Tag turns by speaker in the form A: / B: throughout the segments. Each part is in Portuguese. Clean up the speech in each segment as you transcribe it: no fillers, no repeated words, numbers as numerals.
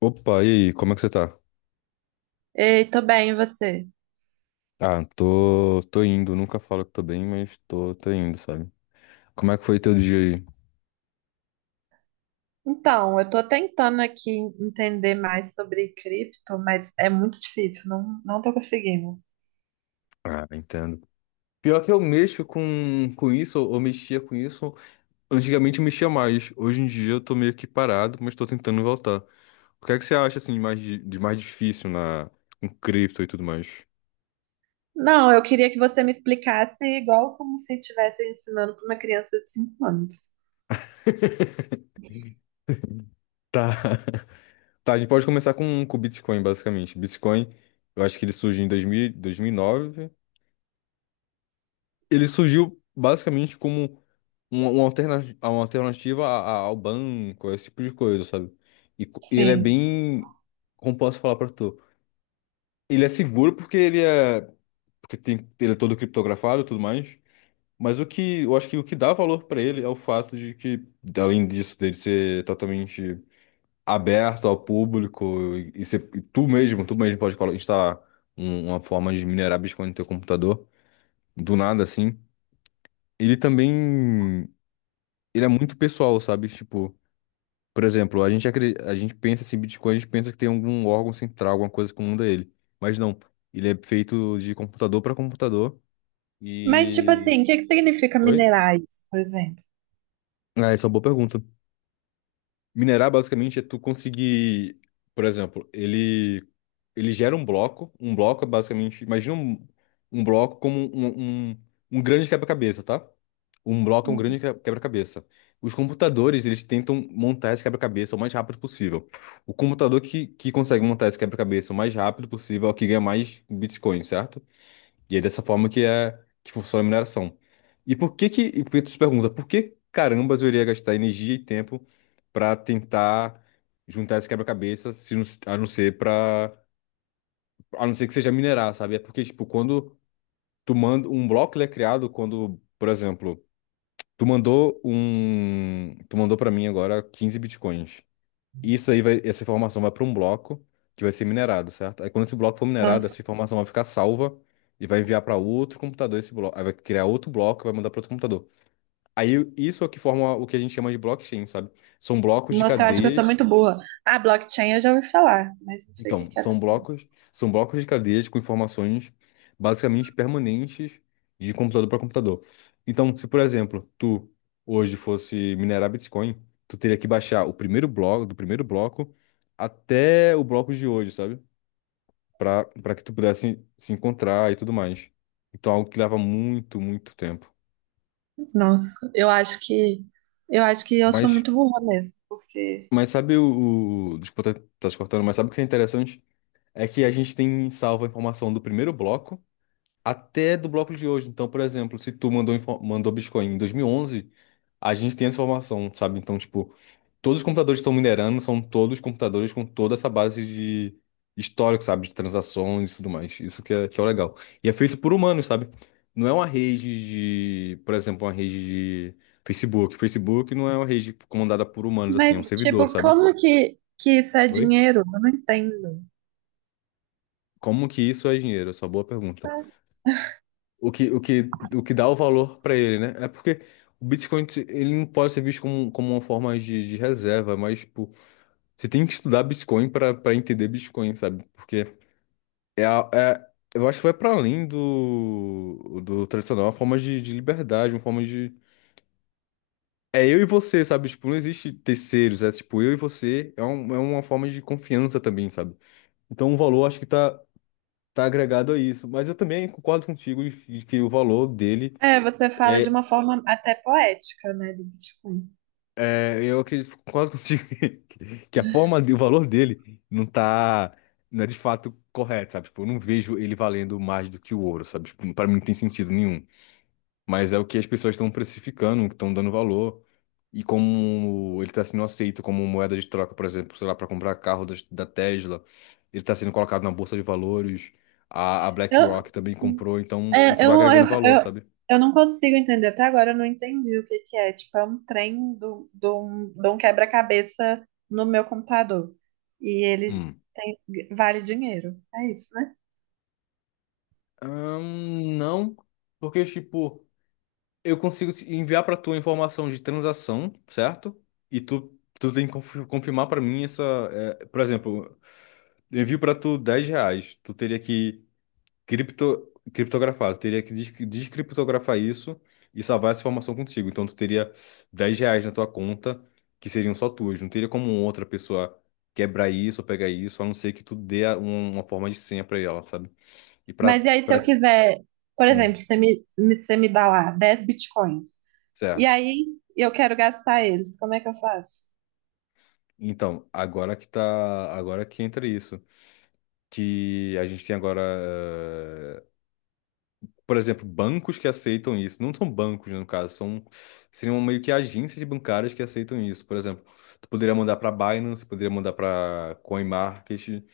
A: Opa, e aí, como é que você tá?
B: Ei, tô bem, e você?
A: Ah, tô indo, nunca falo que tô bem, mas tô indo, sabe? Como é que foi teu dia aí?
B: Então, eu tô tentando aqui entender mais sobre cripto, mas é muito difícil, não tô conseguindo.
A: Ah, entendo. Pior que eu mexo com isso, ou mexia com isso, antigamente eu mexia mais, hoje em dia eu tô meio que parado, mas tô tentando voltar. O que é que você acha, assim, de mais difícil com cripto e tudo mais?
B: Não, eu queria que você me explicasse igual como se estivesse ensinando para uma criança de 5 anos.
A: Tá. Tá, a gente pode começar com o Bitcoin, basicamente. Bitcoin, eu acho que ele surgiu em 2009. Ele surgiu basicamente como uma alternativa ao banco, esse tipo de coisa, sabe? E ele é
B: Sim.
A: bem, como posso falar pra tu? Ele é seguro porque ele é, porque tem, ele é todo criptografado e tudo mais. Mas o que eu acho que o que dá valor pra ele é o fato de que, além disso, dele ser totalmente aberto ao público e ser, e tu mesmo pode instalar uma forma de minerar Bitcoin no teu computador, do nada assim. Ele também, ele é muito pessoal, sabe? Tipo, por exemplo, a gente pensa assim, Bitcoin, a gente pensa que tem algum órgão central, alguma coisa que comanda ele. Mas não, ele é feito de computador para computador
B: Mas, tipo
A: e...
B: assim, o que que significa
A: Oi?
B: minerar isso, por exemplo?
A: Ah, essa é uma boa pergunta. Minerar basicamente é tu conseguir, por exemplo, ele gera um bloco. Um bloco é basicamente, imagina um bloco como um grande quebra-cabeça, tá? Um bloco é um
B: Uhum.
A: grande quebra-cabeça. Os computadores, eles tentam montar esse quebra-cabeça o mais rápido possível. O computador que consegue montar esse quebra-cabeça o mais rápido possível é o que ganha mais bitcoins, certo? E é dessa forma que é que funciona a mineração. E por que por que tu se pergunta, por que carambas eu iria gastar energia e tempo para tentar juntar esse quebra-cabeça, se não- a não ser para a não ser que seja minerar, sabe? É porque tipo, quando tu manda um bloco, ele é criado quando, por exemplo, tu mandou para mim agora 15 bitcoins. Essa informação vai para um bloco que vai ser minerado, certo? Aí quando esse bloco for minerado,
B: Nossa,
A: essa informação vai ficar salva e vai enviar para outro computador esse bloco. Aí vai criar outro bloco e vai mandar para outro computador. Aí isso é o que forma o que a gente chama de blockchain, sabe? São blocos de
B: nossa, eu acho que eu sou
A: cadeias
B: muito burra. Ah, blockchain eu já ouvi falar, mas não sei o que
A: então,
B: que é.
A: são blocos, são blocos de cadeias com informações basicamente permanentes de computador para computador. Então, se por exemplo, tu hoje fosse minerar Bitcoin, tu teria que baixar do primeiro bloco até o bloco de hoje, sabe? Para que tu pudesse se encontrar e tudo mais. Então, algo que leva muito, muito tempo.
B: Nossa, eu acho que eu sou
A: Mas
B: muito burra mesmo, porque...
A: mas, sabe, o desculpa, tá te cortando, mas sabe o que é interessante? É que a gente tem salva a informação do primeiro bloco até do bloco de hoje. Então, por exemplo, se tu mandou, mandou Bitcoin em 2011, a gente tem essa informação, sabe? Então, tipo, todos os computadores que estão minerando são todos computadores com toda essa base de histórico, sabe? De transações e tudo mais. Isso que é o legal. E é feito por humanos, sabe? Não é uma rede de, por exemplo, uma rede de Facebook. Facebook não é uma rede comandada por humanos, assim, é um
B: Mas,
A: servidor,
B: tipo,
A: sabe?
B: como que isso é
A: Oi?
B: dinheiro? Eu não entendo.
A: Como que isso é dinheiro? Essa é uma boa pergunta. O que dá o valor para ele, né? É porque o Bitcoin, ele não pode ser visto como uma forma de reserva, mas, tipo, você tem que estudar Bitcoin para entender Bitcoin, sabe? Porque é, a- é, eu acho que vai para além do tradicional, é uma forma de liberdade, uma forma de. É eu e você, sabe? Tipo, não existe terceiros, é tipo, eu e você, é uma forma de confiança também, sabe? Então o valor acho que tá agregado a isso. Mas eu também concordo contigo de que o valor dele.
B: É, você fala de
A: é
B: uma forma até poética, né, do Bitcoin.
A: É, eu acredito, concordo contigo que a forma, o valor dele não é de fato correto, sabe? Tipo, eu não vejo ele valendo mais do que o ouro, sabe? Tipo, para mim não tem sentido nenhum. Mas é o que as pessoas estão precificando, estão dando valor. E como ele tá sendo aceito como moeda de troca, por exemplo, sei lá, para comprar carro da Tesla, ele tá sendo colocado na bolsa de valores, a
B: Eu,
A: BlackRock também comprou, então
B: é,
A: isso vai agregando valor,
B: eu,
A: sabe?
B: eu não consigo entender, até agora eu não entendi o que que é. Tipo, é um trem de um quebra-cabeça no meu computador. E ele
A: Hum.
B: vale dinheiro. É isso, né?
A: Não, porque, tipo. Eu consigo te enviar para tu a informação de transação, certo? E tu tem que confirmar para mim essa. É, por exemplo, eu envio para tu 10 reais. Tu teria que criptografar, tu teria que descriptografar isso e salvar essa informação contigo. Então tu teria 10 reais na tua conta, que seriam só tuas. Não teria como outra pessoa quebrar isso ou pegar isso, a não ser que tu dê uma forma de senha para ela, sabe? E para.
B: Mas e aí, se
A: Pra...
B: eu
A: pra-
B: quiser, por
A: hum,
B: exemplo, você me dá lá 10 bitcoins. E
A: certo.
B: aí eu quero gastar eles, como é que eu faço?
A: Então, agora que entra isso, que a gente tem agora, por exemplo, bancos que aceitam isso. Não são bancos, no caso, são seriam meio que agências bancárias que aceitam isso. Por exemplo, tu poderia mandar para Binance, poderia mandar para CoinMarket,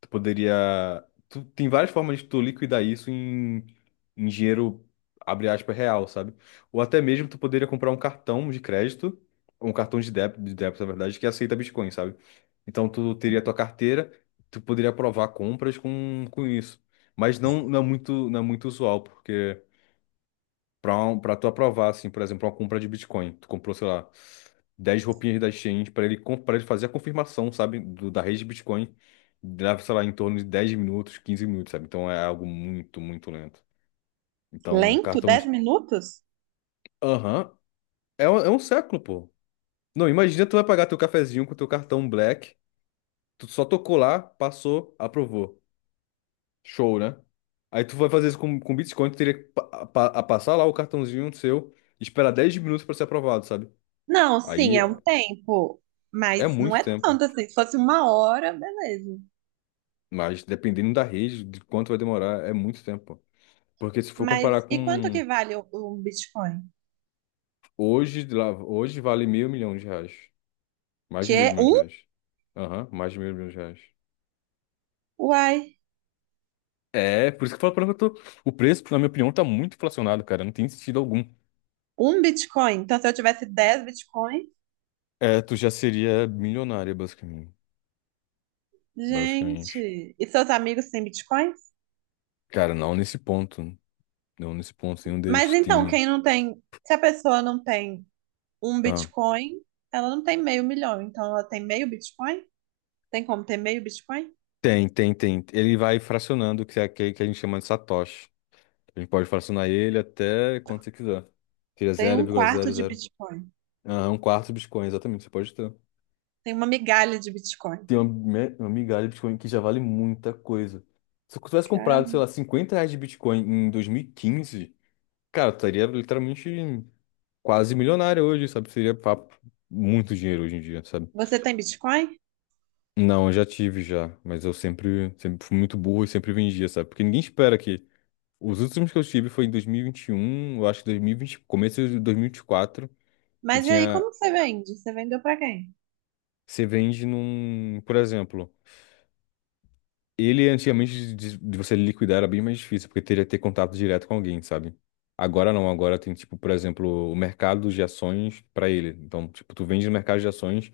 A: tu poderia. Tu, tem várias formas de tu liquidar isso em dinheiro, abre aspas, real, sabe? Ou até mesmo tu poderia comprar um cartão de crédito, ou um cartão de débito, na verdade, que aceita Bitcoin, sabe? Então tu teria tua carteira, tu poderia aprovar compras com isso. Mas não, não é muito usual, porque para tu aprovar, assim, por exemplo, uma compra de Bitcoin. Tu comprou, sei lá, 10 roupinhas da exchange para ele fazer a confirmação, sabe, da rede de Bitcoin. Leva, sei lá, em torno de 10 minutos, 15 minutos, sabe? Então é algo muito, muito lento. Então, um
B: Lento?
A: cartão
B: dez
A: de.
B: minutos?
A: Aham. É, é um século, pô. Não, imagina tu vai pagar teu cafezinho com teu cartão Black. Tu só tocou lá, passou, aprovou. Show, né? Aí tu vai fazer isso com Bitcoin, tu teria que pa- pa- a passar lá o cartãozinho seu, esperar 10 minutos para ser aprovado, sabe?
B: Não, sim,
A: Aí
B: é um tempo,
A: é
B: mas não
A: muito
B: é
A: tempo,
B: tanto assim. Se fosse uma hora, beleza.
A: mas dependendo da rede, de quanto vai demorar, é muito tempo. Porque se for comparar
B: Mas e quanto
A: com
B: que vale um Bitcoin?
A: hoje, de lá, hoje vale meio milhão de reais. Mais
B: Que
A: de meio
B: é
A: milhão de
B: um?
A: reais. Aham, mais de meio milhão de reais.
B: Uai,
A: É, por isso que eu falo pra mim que eu tô. O preço, na minha opinião, tá muito inflacionado, cara. Não tem sentido algum.
B: um Bitcoin. Então, se eu tivesse 10 Bitcoins,
A: É, tu já seria milionária, basicamente. Basicamente.
B: gente, e seus amigos têm Bitcoins?
A: Cara, não nesse ponto. Não nesse ponto. Nenhum
B: Mas
A: deles
B: então,
A: tem.
B: quem não tem, se a pessoa não tem um
A: Ah,
B: Bitcoin, ela não tem meio milhão. Então, ela tem meio Bitcoin? Tem como ter meio Bitcoin?
A: tem, tem, tem. Ele vai fracionando, que é aquele que a gente chama de satoshi. A gente pode fracionar ele até quanto você quiser. Seria
B: Tem
A: zero
B: um
A: vírgula
B: quarto
A: zero
B: de
A: zero.
B: Bitcoin.
A: Ah, um quarto de Bitcoin, exatamente, você pode ter.
B: Tem uma migalha de Bitcoin.
A: Tem uma migalha de Bitcoin que já vale muita coisa. Se eu tivesse comprado, sei lá, 50 reais de Bitcoin em 2015, cara, eu estaria literalmente quase milionário hoje, sabe? Seria papo, muito dinheiro hoje em dia, sabe?
B: Você tem Bitcoin?
A: Não, eu já tive já, mas eu sempre, sempre fui muito burro e sempre vendia, sabe? Porque ninguém espera que. Os últimos que eu tive foi em dois mil e vinte e um, eu acho que 2020, começo de 2024. Eu
B: Mas e aí,
A: tinha.
B: como que você vende? Você vendeu pra quem?
A: Você vende num, por exemplo, ele antigamente de você liquidar era bem mais difícil, porque teria que ter contato direto com alguém, sabe? Agora não, agora tem tipo, por exemplo, o mercado de ações para ele. Então, tipo, tu vende no mercado de ações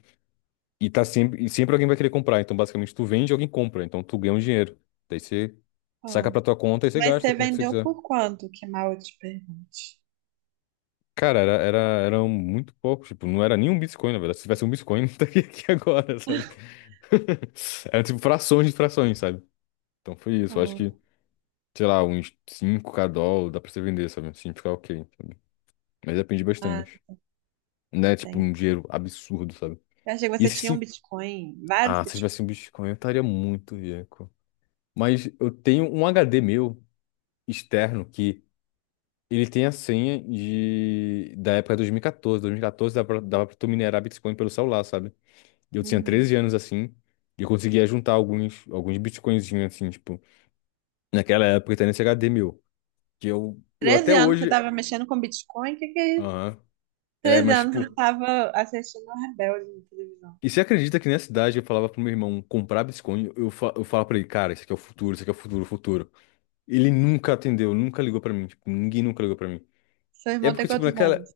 A: e sempre alguém vai querer comprar. Então, basicamente, tu vende e alguém compra. Então, tu ganha um dinheiro. Daí você saca
B: Ah,
A: pra tua conta e você
B: mas
A: gasta
B: você
A: com o que você
B: vendeu
A: quiser.
B: por quanto? Que mal eu te pergunte.
A: Cara, era muito pouco. Tipo, não era nem um Bitcoin, na verdade. Se tivesse um Bitcoin, não estaria aqui agora, sabe? Era tipo frações de frações, sabe? Então foi isso. Eu acho que
B: Ah,
A: sei lá, uns 5K dólar, dá pra você vender, sabe? Assim, ficar ok, sabe? Mas depende
B: ah,
A: bastante. Não é tipo
B: tem.
A: um dinheiro absurdo, sabe?
B: Eu achei que
A: E
B: você
A: esse
B: tinha um
A: sim.
B: Bitcoin, vários
A: Ah, se eu tivesse
B: Bitcoins.
A: um Bitcoin, eu estaria muito rico. Mas eu tenho um HD meu externo que ele tem a senha da época de 2014. 2014 dava pra tu minerar Bitcoin pelo celular, sabe? E eu tinha
B: Uhum.
A: 13 anos assim. E eu conseguia juntar alguns Bitcoinzinhos assim, tipo, naquela época, tá nesse HD meu. Que eu até
B: 13 anos você
A: hoje.
B: estava mexendo com Bitcoin? O que que é isso?
A: Aham. É,
B: 13
A: mas
B: anos você
A: tipo.
B: estava assistindo a Rebelde na televisão.
A: E você acredita que nessa idade eu falava pro meu irmão comprar Bitcoin? Eu falava pra ele, cara, isso aqui é o futuro, isso aqui é o futuro, o futuro. Ele nunca atendeu, nunca ligou pra mim. Tipo, ninguém nunca ligou pra mim.
B: Seu
A: É
B: irmão tem
A: porque, tipo,
B: quantos
A: naquela.
B: anos?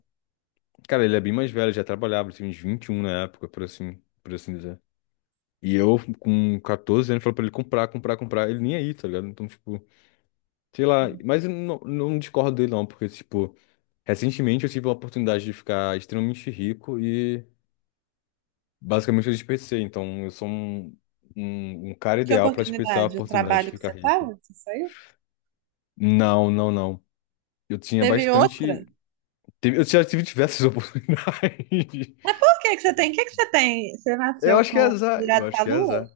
A: Cara, ele é bem mais velho, já trabalhava, ele tinha uns 21 na época, por assim dizer. E eu, com 14 anos, falei pra ele comprar, comprar, comprar. Ele nem aí, tá ligado? Então, tipo, sei lá. Mas eu não discordo dele, não, porque, tipo, recentemente eu tive a oportunidade de ficar extremamente rico. Basicamente, eu desperdicei, então eu sou um cara
B: Que
A: ideal para desperdiçar a
B: oportunidade? O
A: oportunidade de
B: trabalho que
A: ficar
B: você
A: rico.
B: estava? Você saiu?
A: Não, não, não. Eu tinha
B: Teve outra?
A: bastante. Eu já tive diversas oportunidades.
B: Mas por que que você tem? O que que você tem? Você
A: Eu
B: nasceu
A: acho que é
B: com
A: azar. Eu
B: virado
A: acho
B: pra
A: que é
B: lua?
A: azar.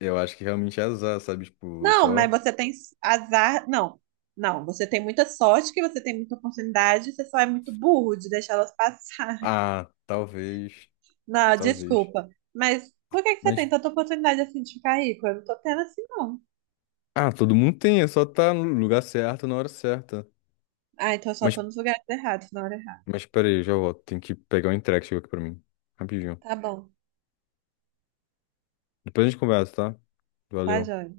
A: Eu acho que realmente é azar, sabe? Tipo, eu
B: Não, mas
A: só.
B: você tem azar. Não, não. Você tem muita sorte, que você tem muita oportunidade, você só é muito burro de deixar elas passarem.
A: Ah, talvez.
B: Não,
A: Talvez.
B: desculpa. Mas por que que você
A: Mas.
B: tem tanta oportunidade assim de ficar rico? Eu não tô tendo assim, não.
A: Ah, todo mundo tem, é só tá no lugar certo, na hora certa.
B: Ah, então eu só
A: Mas,
B: tô nos lugares errados, na hora errada.
A: mas, peraí, eu já volto. Tem que pegar o entregue que chegou aqui pra mim. Rapidinho.
B: Tá bom,
A: Depois a gente conversa, tá?
B: tá,
A: Valeu.
B: joia.